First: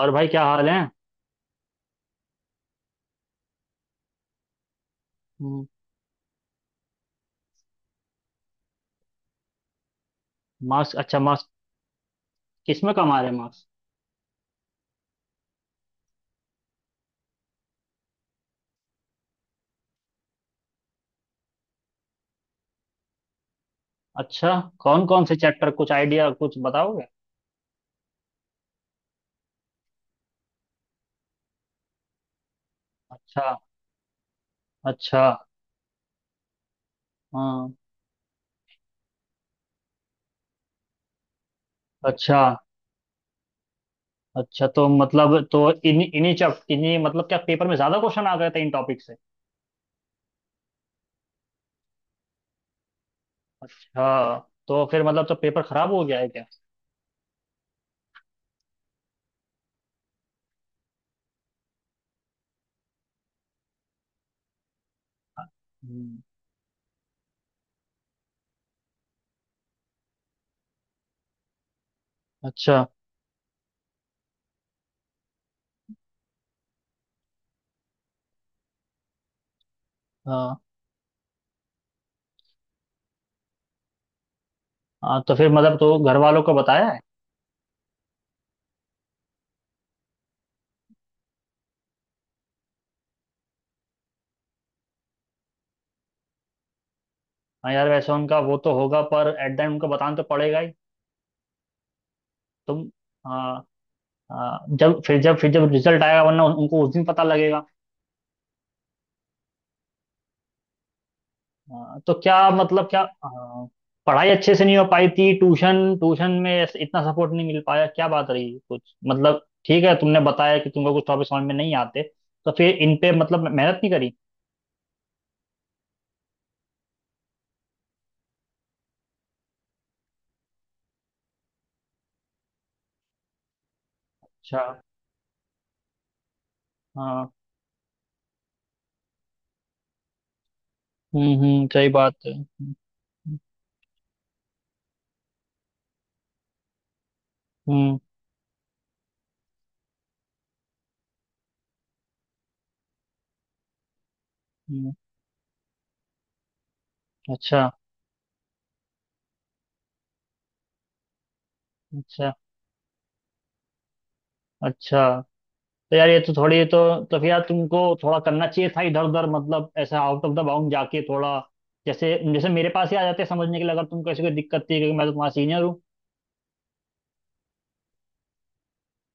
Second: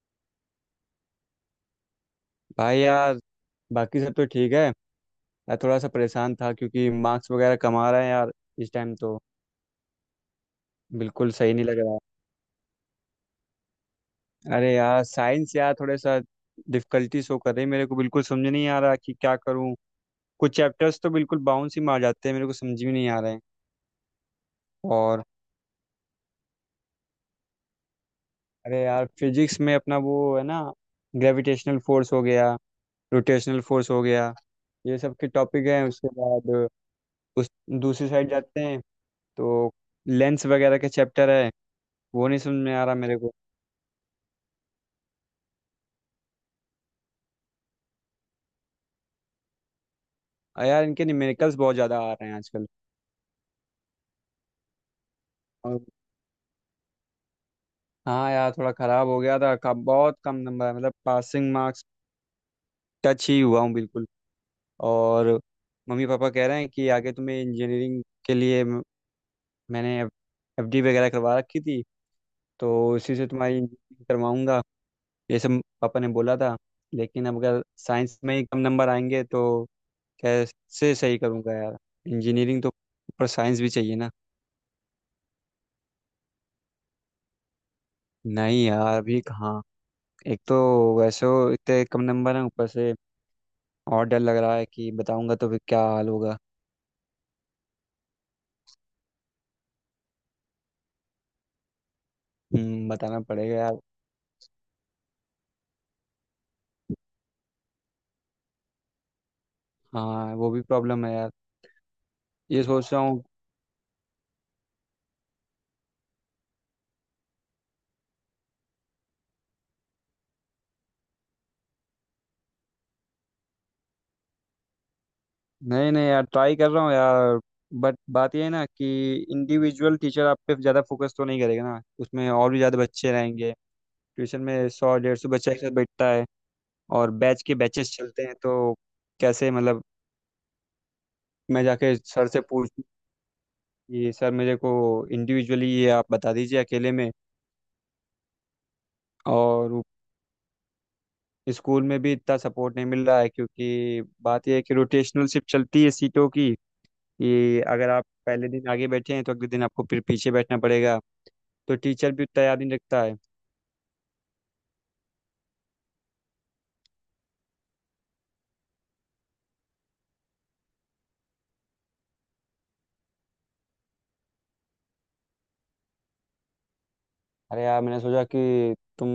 और भाई क्या हाल है। भाई यार, बाकी सब तो ठीक है। यार थोड़ा सा परेशान था क्योंकि मार्क्स वगैरह कम आ रहे हैं यार, इस टाइम तो मार्क्स? अच्छा, बिल्कुल मार्क्स। सही नहीं लग रहा है। किस में कम आ रहे मार्क्स? अरे यार, साइंस यार थोड़ा सा डिफिकल्टी शो कर रही है मेरे को, बिल्कुल समझ नहीं आ रहा कि क्या करूं। कुछ चैप्टर्स तो बिल्कुल बाउंस ही मार जाते हैं, मेरे को समझ में नहीं आ रहे हैं। अच्छा। कौन और कौन से चैप्टर, कुछ आइडिया, कुछ बताओगे? अरे यार, फिजिक्स में अपना वो है ना, ग्रेविटेशनल फोर्स हो गया, अच्छा। रोटेशनल फोर्स हो गया, ये सब अच्छा। के टॉपिक हैं। उसके बाद उस हाँ। दूसरी साइड जाते हैं तो लेंस वगैरह के चैप्टर है, वो नहीं अच्छा। समझ में आ रहा मेरे को। अच्छा, तो मतलब तो इन्हीं इन्हीं चैप्ट इन्हीं मतलब, क्या पेपर में ज्यादा क्वेश्चन आ गए थे इन टॉपिक से? यार, इनके न्यूमेरिकल्स बहुत ज़्यादा आ रहे हैं आजकल। हाँ, तो फिर मतलब तो पेपर और खराब हो गया है क्या? हाँ यार, थोड़ा ख़राब हो गया था, कब बहुत कम नंबर है, मतलब पासिंग मार्क्स टच ही हुआ हूँ बिल्कुल। और मम्मी हम्म। पापा कह रहे हैं कि आगे तुम्हें इंजीनियरिंग के लिए मैंने FD वगैरह करवा रखी थी, तो अच्छा। उसी से तुम्हारी इंजीनियरिंग करवाऊंगा, ये सब पापा ने बोला था। लेकिन अब अगर साइंस में ही कम नंबर आएंगे तो हाँ। कैसे सही करूँगा यार। इंजीनियरिंग तो, पर साइंस भी चाहिए ना। हाँ, तो फिर मतलब तो घर वालों को बताया है? नहीं यार, अभी कहाँ। एक तो वैसे वो इतने कम नंबर हैं, ऊपर से और डर लग रहा है कि बताऊंगा तो फिर क्या हाल होगा। हाँ यार, वैसे उनका वो तो होगा, पर एट द एंड उनको बताना तो पड़ेगा ही। तुम हम्म, बताना पड़ेगा हाँ। यार। जब रिजल्ट आएगा, वरना उनको उस दिन पता लगेगा। हाँ, वो भी प्रॉब्लम है यार, तो क्या ये मतलब, सोच रहा क्या हूँ। पढ़ाई अच्छे से नहीं हो पाई थी, ट्यूशन ट्यूशन में इतना सपोर्ट नहीं मिल पाया, क्या बात रही कुछ मतलब। ठीक है, तुमने बताया कि तुमको कुछ टॉपिक समझ में नहीं आते, तो फिर इन पे मतलब मेहनत नहीं करी? नहीं नहीं यार, ट्राई कर रहा हूँ यार। बट बात ये है ना कि इंडिविजुअल टीचर आप पे ज़्यादा फोकस तो नहीं करेगा ना, उसमें और भी ज़्यादा बच्चे रहेंगे। ट्यूशन अच्छा। में 100-150 बच्चा एक साथ बैठता है, और हाँ। बैच के बैचेस चलते हैं तो कैसे, मतलब। हम्म। मैं हम्म, सही जाके बात सर है। से पूछ हम्म। कि सर मेरे को इंडिविजुअली ये आप बता दीजिए अकेले में। हम्म। और स्कूल में भी इतना सपोर्ट नहीं मिल रहा है क्योंकि बात यह है कि हम्म। रोटेशनल शिफ्ट चलती है सीटों की, कि अच्छा। अगर आप पहले दिन आगे बैठे हैं तो अगले दिन आपको फिर पीछे बैठना पड़ेगा। तो टीचर भी अच्छा। उतना याद नहीं रखता है। अच्छा। तो यार ये तो थोड़ी तो। तो फिर यार तुमको थोड़ा करना चाहिए था इधर उधर, मतलब ऐसा आउट ऑफ द बाउंड जाके थोड़ा। जैसे जैसे मेरे पास ही आ जाते समझने के लिए, अगर तुमको ऐसी कोई दिक्कत थी, क्योंकि मैं तो तुम्हारा सीनियर हूँ। अरे यार, मैंने सोचा कि तुम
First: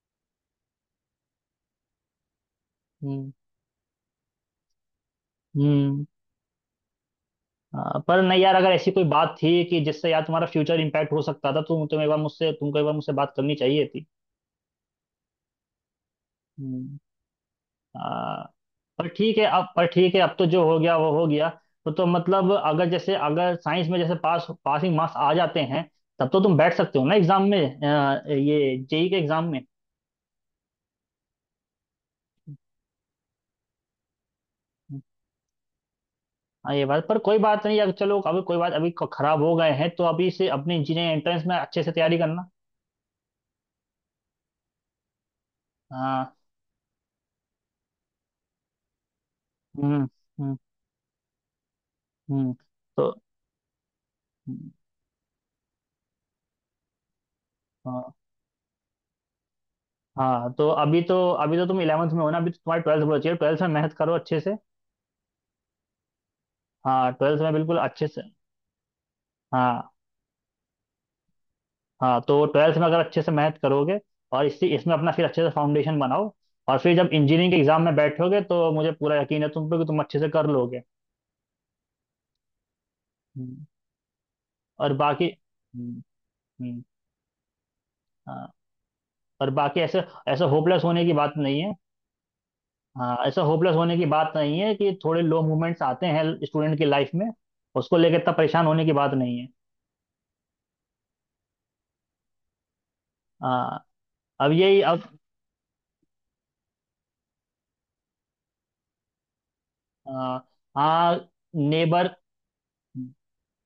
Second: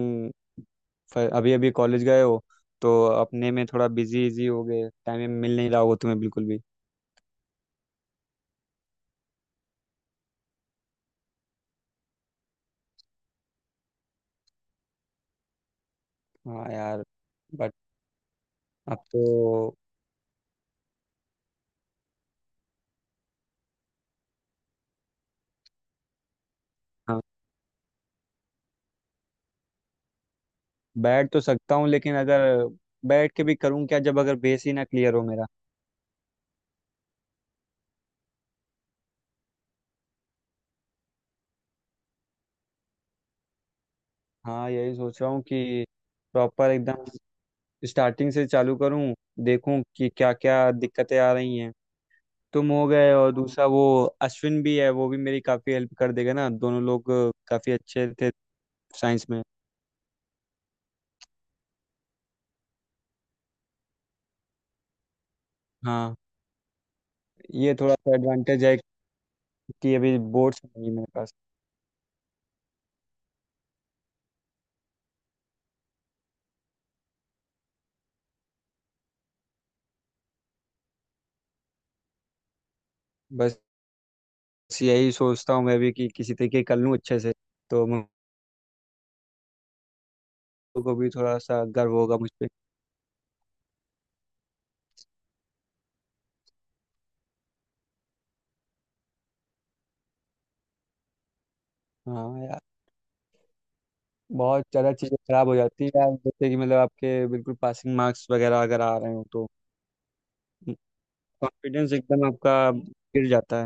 अभी अभी कॉलेज गए हो, तो हम्म। अपने में थोड़ा बिजी इजी हो गए, टाइम मिल नहीं रहा होगा हम्म। तुम्हें बिल्कुल भी। हाँ, पर नहीं यार, अगर ऐसी कोई बात थी कि जिससे यार तुम्हारा फ्यूचर इम्पैक्ट हो सकता था, तो तुमको एक बार मुझसे बात करनी चाहिए थी। हाँ यार, बट हम्म। अब तो। पर ठीक है अब तो जो हो गया वो हो गया। तो मतलब, अगर जैसे, अगर साइंस में जैसे पासिंग मार्क्स आ जाते हैं, तब तो तुम बैठ सकते हो ना हाँ, एग्जाम में, ये JEE के एग्जाम में। बैठ तो सकता हूँ लेकिन अगर बैठ के भी करूँ क्या, जब अगर बेस ही ना क्लियर हो मेरा। हाँ ये बात, पर कोई बात नहीं, अगर चलो अभी कोई बात, अभी खराब हो गए हैं, तो अभी से अपने इंजीनियरिंग एंट्रेंस में अच्छे से तैयारी करना। हाँ, यही सोच रहा हूँ कि हाँ। प्रॉपर एकदम स्टार्टिंग से चालू करूं, देखूं हम्म। कि क्या हम्म। क्या दिक्कतें आ रही हैं। हम्म। तुम हो तो गए और दूसरा वो अश्विन भी है, वो भी मेरी काफ़ी हेल्प कर देगा ना। दोनों लोग काफ़ी अच्छे हाँ। थे साइंस में। हाँ, तो, अभी तो तुम 11th में हो ना, अभी तो तुम्हारी 12th बची है, 12th में मेहनत करो अच्छे से। हाँ, हाँ, 12th में ये बिल्कुल थोड़ा अच्छे सा से। एडवांटेज है हाँ। कि अभी बोर्ड्स नहीं है मेरे पास। हाँ तो 12th में अगर अच्छे से मेहनत करोगे, और इसी इसमें अपना फिर अच्छे से फाउंडेशन बनाओ, और फिर जब इंजीनियरिंग के एग्जाम में बैठोगे, तो मुझे पूरा यकीन है तुम पे, कि तुम अच्छे से कर लोगे। बस हम्म। और यही बाकी। सोचता हूँ मैं भी हम्म। कि किसी तरीके कर हम्म। लूँ अच्छे से, तो मुझे हाँ, और बाकी ऐसे, ऐसे होपलेस को होने भी की बात थोड़ा नहीं सा है। गर्व होगा मुझ पे। हाँ, ऐसा होपलेस होने की बात नहीं है कि, थोड़े लो मोमेंट्स आते हैं स्टूडेंट की लाइफ में। उसको लेकर इतना परेशान होने की बात नहीं है। हाँ यार, हाँ। अब बहुत यही ज़्यादा अब चीज़ें खराब हो जाती है यार, जैसे कि मतलब आपके बिल्कुल पासिंग मार्क्स वगैरह अगर आ रहे हो तो आ, हाँ। Confidence neighbour. एकदम आपका गिर जाता है।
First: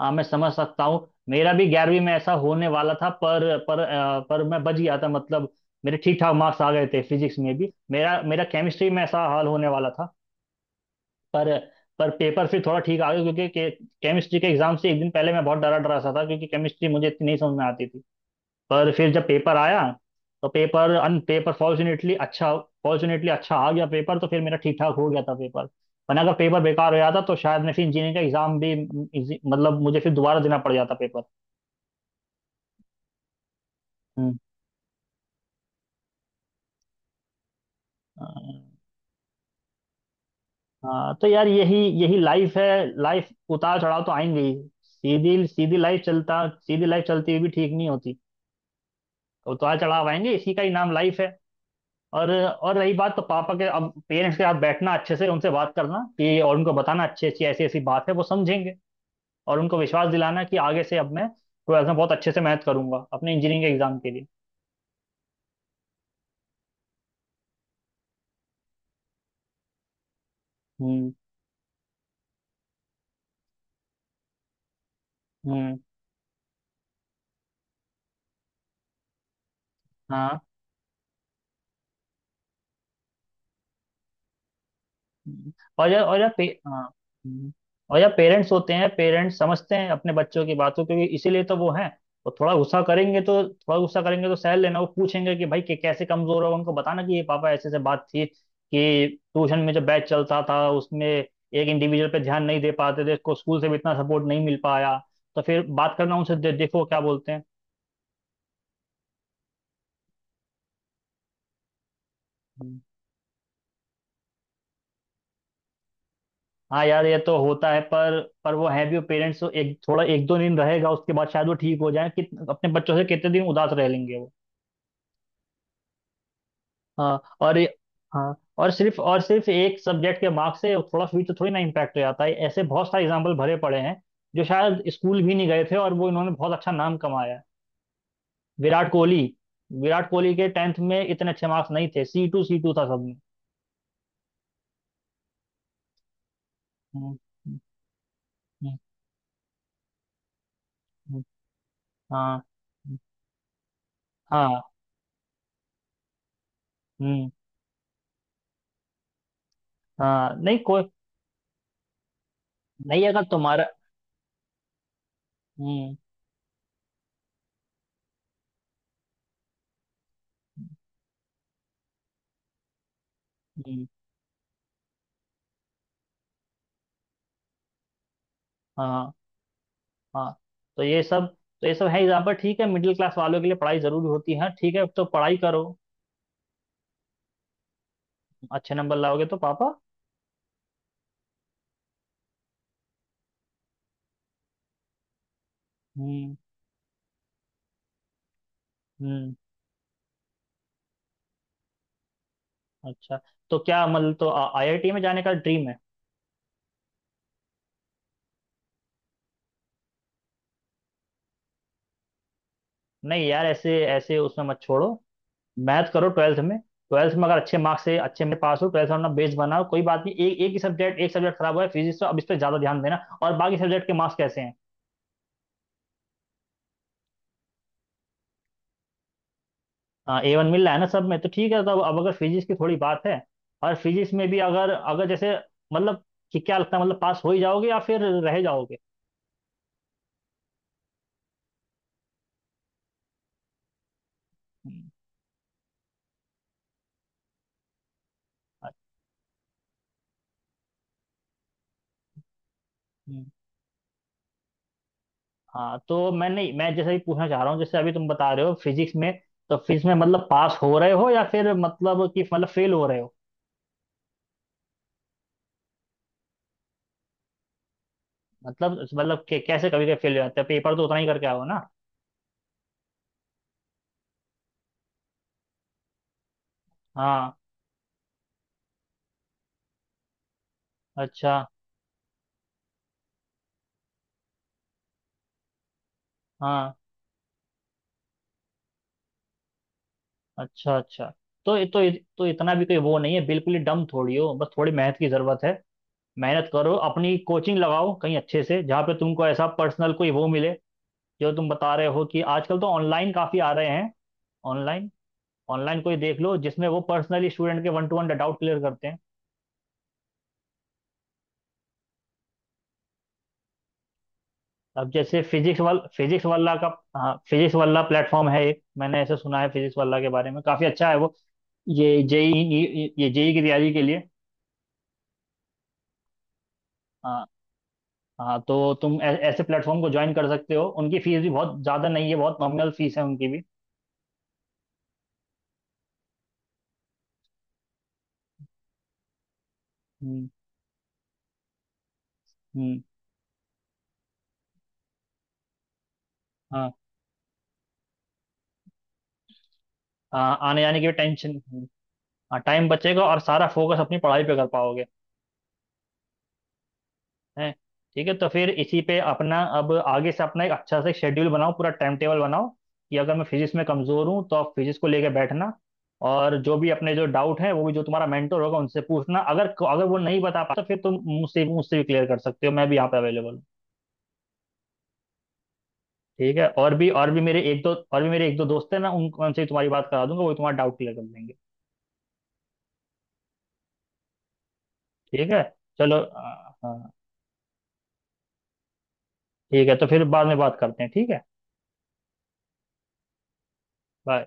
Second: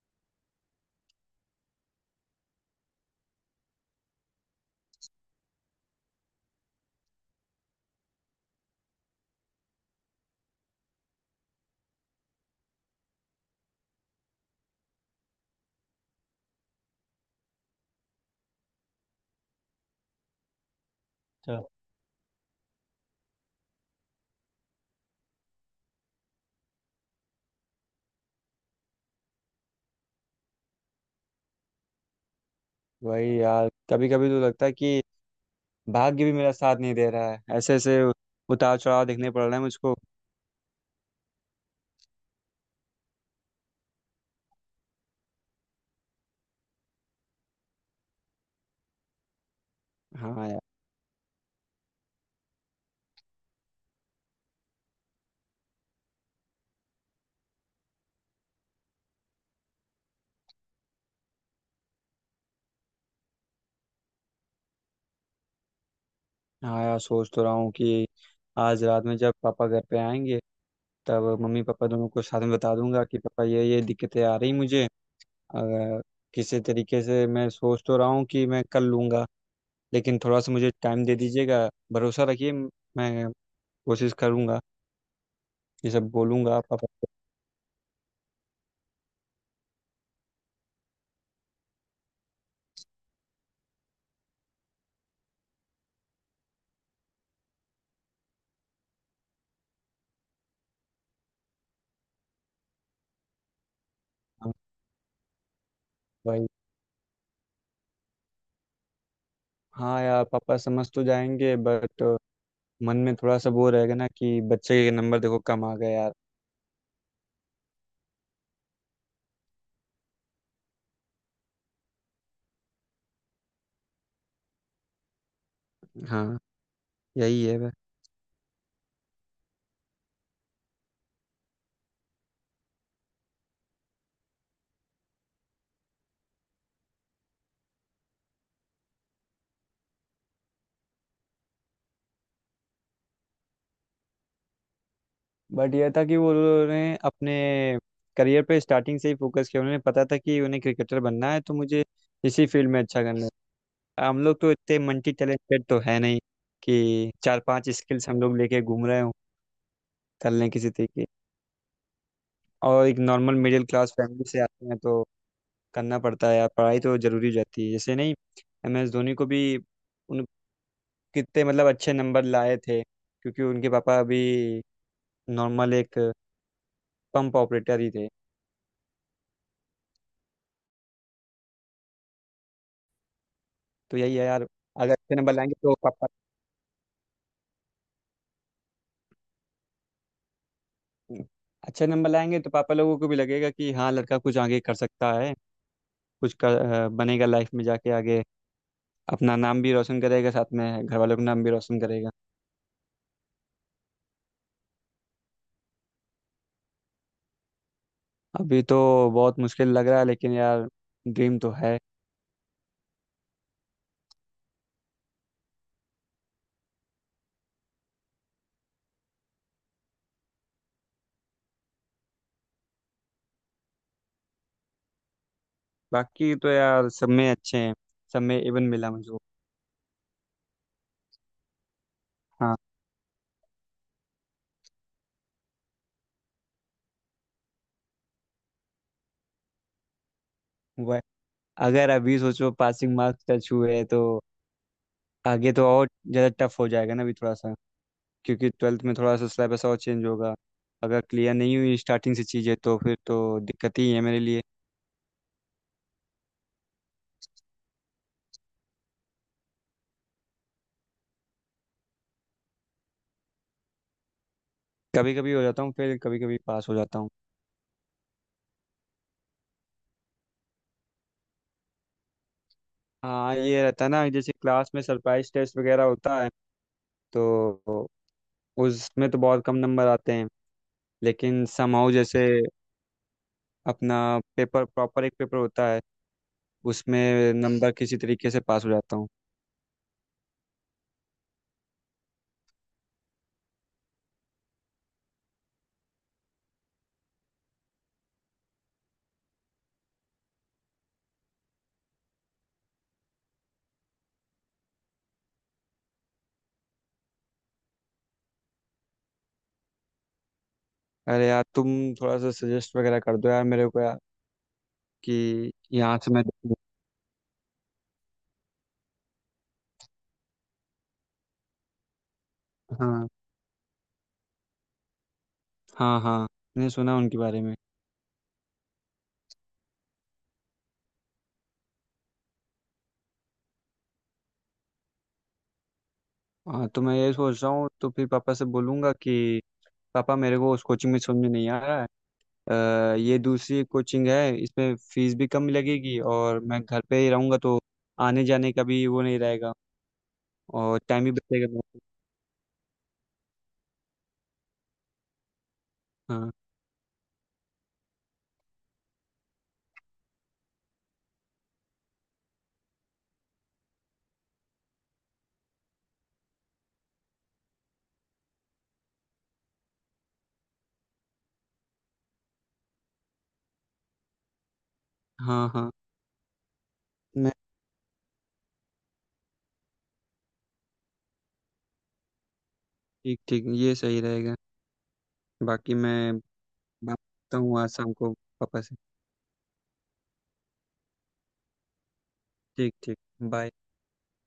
हाँ, मैं समझ सकता हूँ, मेरा भी 11वीं में ऐसा होने वाला था, पर पर मैं बच गया था मतलब। मेरे ठीक ठाक मार्क्स आ गए थे फिजिक्स में भी, मेरा मेरा केमिस्ट्री में ऐसा हाल होने वाला था। पर पर पेपर फिर थोड़ा ठीक आ गया, क्योंकि केमिस्ट्री के एग्जाम से एक दिन पहले मैं बहुत डरा डरा सा था, क्योंकि केमिस्ट्री मुझे इतनी नहीं समझ में आती थी। पर फिर जब पेपर आया, तो पेपर अच्छा, फॉर्चुनेटली अच्छा आ गया पेपर, तो फिर मेरा ठीक ठाक हो गया था पेपर। वरना अगर पेपर बेकार हो जाता, तो शायद मैं फिर इंजीनियरिंग का एग्जाम भी मतलब मुझे फिर दोबारा देना पड़ जाता पेपर। वही यार, कभी कभी हम्म। तो लगता है कि भाग्य भी मेरा साथ नहीं दे रहा है, ऐसे ऐसे अ, उतार चढ़ाव देखने पड़ रहे हैं मुझको। हाँ तो यार, यही यही लाइफ है। लाइफ, उतार चढ़ाव तो आएंगे ही। सीधी सीधी लाइफ चलता सीधी लाइफ चलती हुई भी ठीक नहीं होती। उतार चढ़ाव आएंगे, हाँ इसी यार। का ही नाम लाइफ है। और रही बात तो, पापा के अब पेरेंट्स के साथ बैठना अच्छे से, उनसे बात करना कि, और उनको बताना अच्छी अच्छी, ऐसी ऐसी बात है, वो समझेंगे। और उनको विश्वास दिलाना कि, आगे से अब मैं 12th में बहुत अच्छे से मेहनत करूंगा अपने इंजीनियरिंग के एग्जाम के लिए। हाँ यार, सोच तो रहा हूँ कि आज रात में जब पापा घर पे आएंगे, हम्म। तब मम्मी पापा दोनों को साथ में बता दूंगा कि पापा ये दिक्कतें आ रही मुझे। हम्म। अगर किसी तरीके से, मैं सोच तो रहा हूँ कि मैं कर लूंगा, लेकिन थोड़ा हाँ। सा मुझे टाइम दे दीजिएगा, भरोसा रखिए, मैं कोशिश करूंगा। हम्म। ये सब और यार पे, बोलूंगा हाँ। पापा को। हम्म। और यार, पेरेंट्स होते हैं, पेरेंट्स समझते हैं अपने बच्चों की बात को, क्योंकि इसीलिए तो वो हैं। वो थोड़ा गुस्सा करेंगे, तो थोड़ा गुस्सा करेंगे, तो सह लेना। वो पूछेंगे कि भाई, कि कैसे कमजोर हो, उनको बताना कि, ये पापा, ऐसे ऐसे बात थी कि, ट्यूशन में जब बैच चलता था, उसमें एक इंडिविजुअल पे ध्यान नहीं दे पाते थे, इसको स्कूल से भी इतना सपोर्ट नहीं हाँ मिल पाया। तो फिर बात करना उनसे, भाई, देखो क्या बोलते हाँ यार, पापा समझ तो जाएंगे बट हैं। मन में थोड़ा सा वो रहेगा ना कि बच्चे के नंबर देखो कम आ गए यार। हाँ यार, ये तो होता है, पर वो है भी, वो पेरेंट्स, एक थोड़ा एक दो दिन रहेगा, उसके बाद शायद वो ठीक हो जाए कि, अपने बच्चों से कितने दिन उदास रह लेंगे वो। हाँ, हाँ। यही है वह। हाँ। और सिर्फ एक सब्जेक्ट के मार्क्स से थोड़ा फ्यूचर थोड़ी ना इम्पैक्ट हो जाता है, ऐसे बहुत सारे एग्जाम्पल भरे पड़े हैं, जो शायद स्कूल भी नहीं गए थे और वो, इन्होंने बहुत अच्छा नाम कमाया है। विराट कोहली। विराट कोहली के 10th में इतने अच्छे मार्क्स नहीं थे, C2, C2 था सब में। बट यह था कि वो उन्होंने हम्म। अपने हम्म। करियर पे हम्म। स्टार्टिंग से ही फोकस किया, उन्हें पता था कि उन्हें क्रिकेटर हम्म। बनना है, तो मुझे हाँ। इसी फील्ड में हम्म। अच्छा करना है। हम लोग तो हाँ। इतने मल्टी टैलेंटेड तो है नहीं कि हम्म। 4-5 स्किल्स हम लोग लेके घूम रहे हो, कर हाँ। लें नहीं किसी कोई। तरीके। और एक नहीं, अगर नॉर्मल तुम्हारा। मिडिल क्लास फैमिली से आते हैं तो हम्म। करना पड़ता है यार, पढ़ाई तो जरूरी हो जाती है। जैसे नहीं MS धोनी को भी कितने मतलब अच्छे नंबर लाए थे, क्योंकि उनके हम्म। पापा अभी नॉर्मल एक पंप ऑपरेटर ही थे। हाँ। हाँ तो ये सब, तो ये सब है एग्जाम्पल, ठीक है, मिडिल क्लास वालों के लिए पढ़ाई तो जरूरी यही है होती यार, है, ठीक है, अगर तो अच्छे नंबर पढ़ाई लाएंगे करो। तो पापा, अच्छे नंबर लाओगे तो पापा। अच्छे नंबर लाएंगे तो पापा लोगों को भी लगेगा कि हाँ, लड़का कुछ आगे कर सकता है, कुछ हम्म। कर, बनेगा लाइफ में जाके आगे, हम्म। अपना नाम भी रोशन करेगा साथ में घर वालों का नाम भी रोशन करेगा। अच्छा, तो क्या मतलब, तो IIT में जाने का ड्रीम है? अभी तो बहुत मुश्किल लग रहा है लेकिन यार, ड्रीम तो है। नहीं यार, ऐसे ऐसे उसमें मत छोड़ो, मैथ करो 12th में, 12th में अगर अच्छे मार्क्स से अच्छे में पास हो, 12th में अपना बेस बनाओ, कोई बात नहीं, एक एक ही सब्जेक्ट, एक सब्जेक्ट खराब हुआ है फिजिक्स, तो अब इस पर ज्यादा ध्यान देना। और बाकी सब्जेक्ट के मार्क्स कैसे हैं? बाकी तो यार सब में अच्छे हैं, सब में इवन मिला मुझे। हाँ, A1 मिल रहा है ना सब में, तो ठीक है, तो अब अगर फिजिक्स की हाँ, थोड़ी बात है, और फिजिक्स में भी अगर अगर जैसे मतलब कि क्या लगता है, मतलब पास हो ही जाओगे या फिर रह जाओगे? वह, अगर अभी सोचो पासिंग मार्क्स टच हुए तो हम्म। आगे तो और ज़्यादा टफ हो जाएगा ना अभी, थोड़ा सा, क्योंकि अच्छा। ट्वेल्थ में थोड़ा सा सिलेबस और चेंज होगा। अगर क्लियर नहीं हुई स्टार्टिंग से चीज़ें तो फिर तो हम्म। दिक्कत ही है मेरे लिए। हाँ, तो मैंने, मैं जैसे ही पूछना चाह रहा हूँ, जैसे अभी तुम बता रहे हो फिजिक्स में, तो फिजिक्स में मतलब पास हो रहे हो, या फिर मतलब कि मतलब फेल हो रहे हो? कभी कभी हो जाता हूँ, फिर कभी कभी पास हो जाता हूँ। मतलब कि, कैसे कभी कभी फेल हो जाते हैं पेपर तो, उतना ही करके आओ ना। हाँ, ये रहता है ना, जैसे क्लास में सरप्राइज टेस्ट वगैरह होता है हाँ। तो उसमें तो बहुत कम नंबर आते हैं। अच्छा। लेकिन समहाउ, जैसे अपना पेपर प्रॉपर एक पेपर होता है, हाँ। उसमें नंबर किसी तरीके से पास हो जाता हूँ। अच्छा। अच्छा। तो तो इतना भी कोई वो नहीं है, बिल्कुल ही डम थोड़ी हो, बस थोड़ी मेहनत की जरूरत है। मेहनत करो, अपनी कोचिंग लगाओ कहीं अच्छे से, जहाँ पे तुमको ऐसा पर्सनल कोई वो मिले, जो तुम बता रहे हो कि आजकल तो ऑनलाइन काफ़ी आ रहे हैं। ऑनलाइन। ऑनलाइन कोई देख लो जिसमें वो पर्सनली स्टूडेंट के one to one doubt clear करते हैं। अरे यार, तुम थोड़ा सा सजेस्ट वगैरह कर दो यार मेरे को यार, अब जैसे कि यहाँ से मैं। फिजिक्स वाला का। हाँ, फिजिक्स वाला प्लेटफॉर्म है एक, मैंने ऐसे सुना है फिजिक्स वाला के बारे में, काफ़ी अच्छा है वो। ये जेई। हाँ, ये जेई की तैयारी के लिए। हाँ, हाँ, मैंने सुना उनके हाँ। बारे में। हाँ तो तुम ऐसे प्लेटफॉर्म को ज्वाइन कर सकते हो, उनकी फीस भी बहुत ज़्यादा नहीं है, बहुत नॉमिनल फीस है उनकी भी। हाँ, तो मैं ये सोच रहा हूँ, तो फिर पापा से बोलूँगा कि पापा हम्म। मेरे को उस कोचिंग में समझ में नहीं आ रहा है, हम्म। ये दूसरी कोचिंग है, इसमें फीस भी कम लगेगी और मैं हाँ। घर पे ही रहूँगा, तो आने जाने का भी वो नहीं रहेगा, हाँ, आने जाने और की भी टाइम भी टेंशन। बचेगा मेरे को। हाँ, टाइम बचेगा और सारा फोकस अपनी पढ़ाई पे कर पाओगे। हाँ, हैं। ठीक है, तो फिर इसी पे अपना अब आगे से अपना एक अच्छा से शेड्यूल बनाओ, पूरा टाइम टेबल बनाओ, कि अगर मैं फिजिक्स में कमज़ोर हूँ तो आप फिजिक्स को लेके बैठना, और जो भी अपने जो डाउट है वो भी, जो तुम्हारा मेंटर होगा उनसे पूछना, अगर अगर वो नहीं बता पाता तो फिर तुम मुझसे मुझसे भी क्लियर कर सकते हो, मैं भी यहाँ पे अवेलेबल हूँ। हाँ, हाँ, ठीक है, मैं, और भी मेरे एक दो दोस्त हैं ना, उन उनसे भी तुम्हारी बात करा दूंगा, वो भी तुम्हारा डाउट क्लियर कर देंगे। ठीक ठीक, ये सही रहेगा। ठीक है, बाकी चलो, मैं हाँ। बात करता हूँ आज शाम को पापा से। ठीक है, तो फिर बाद में बात करते हैं, ठीक है। ठीक ठीक, बाय। बाय।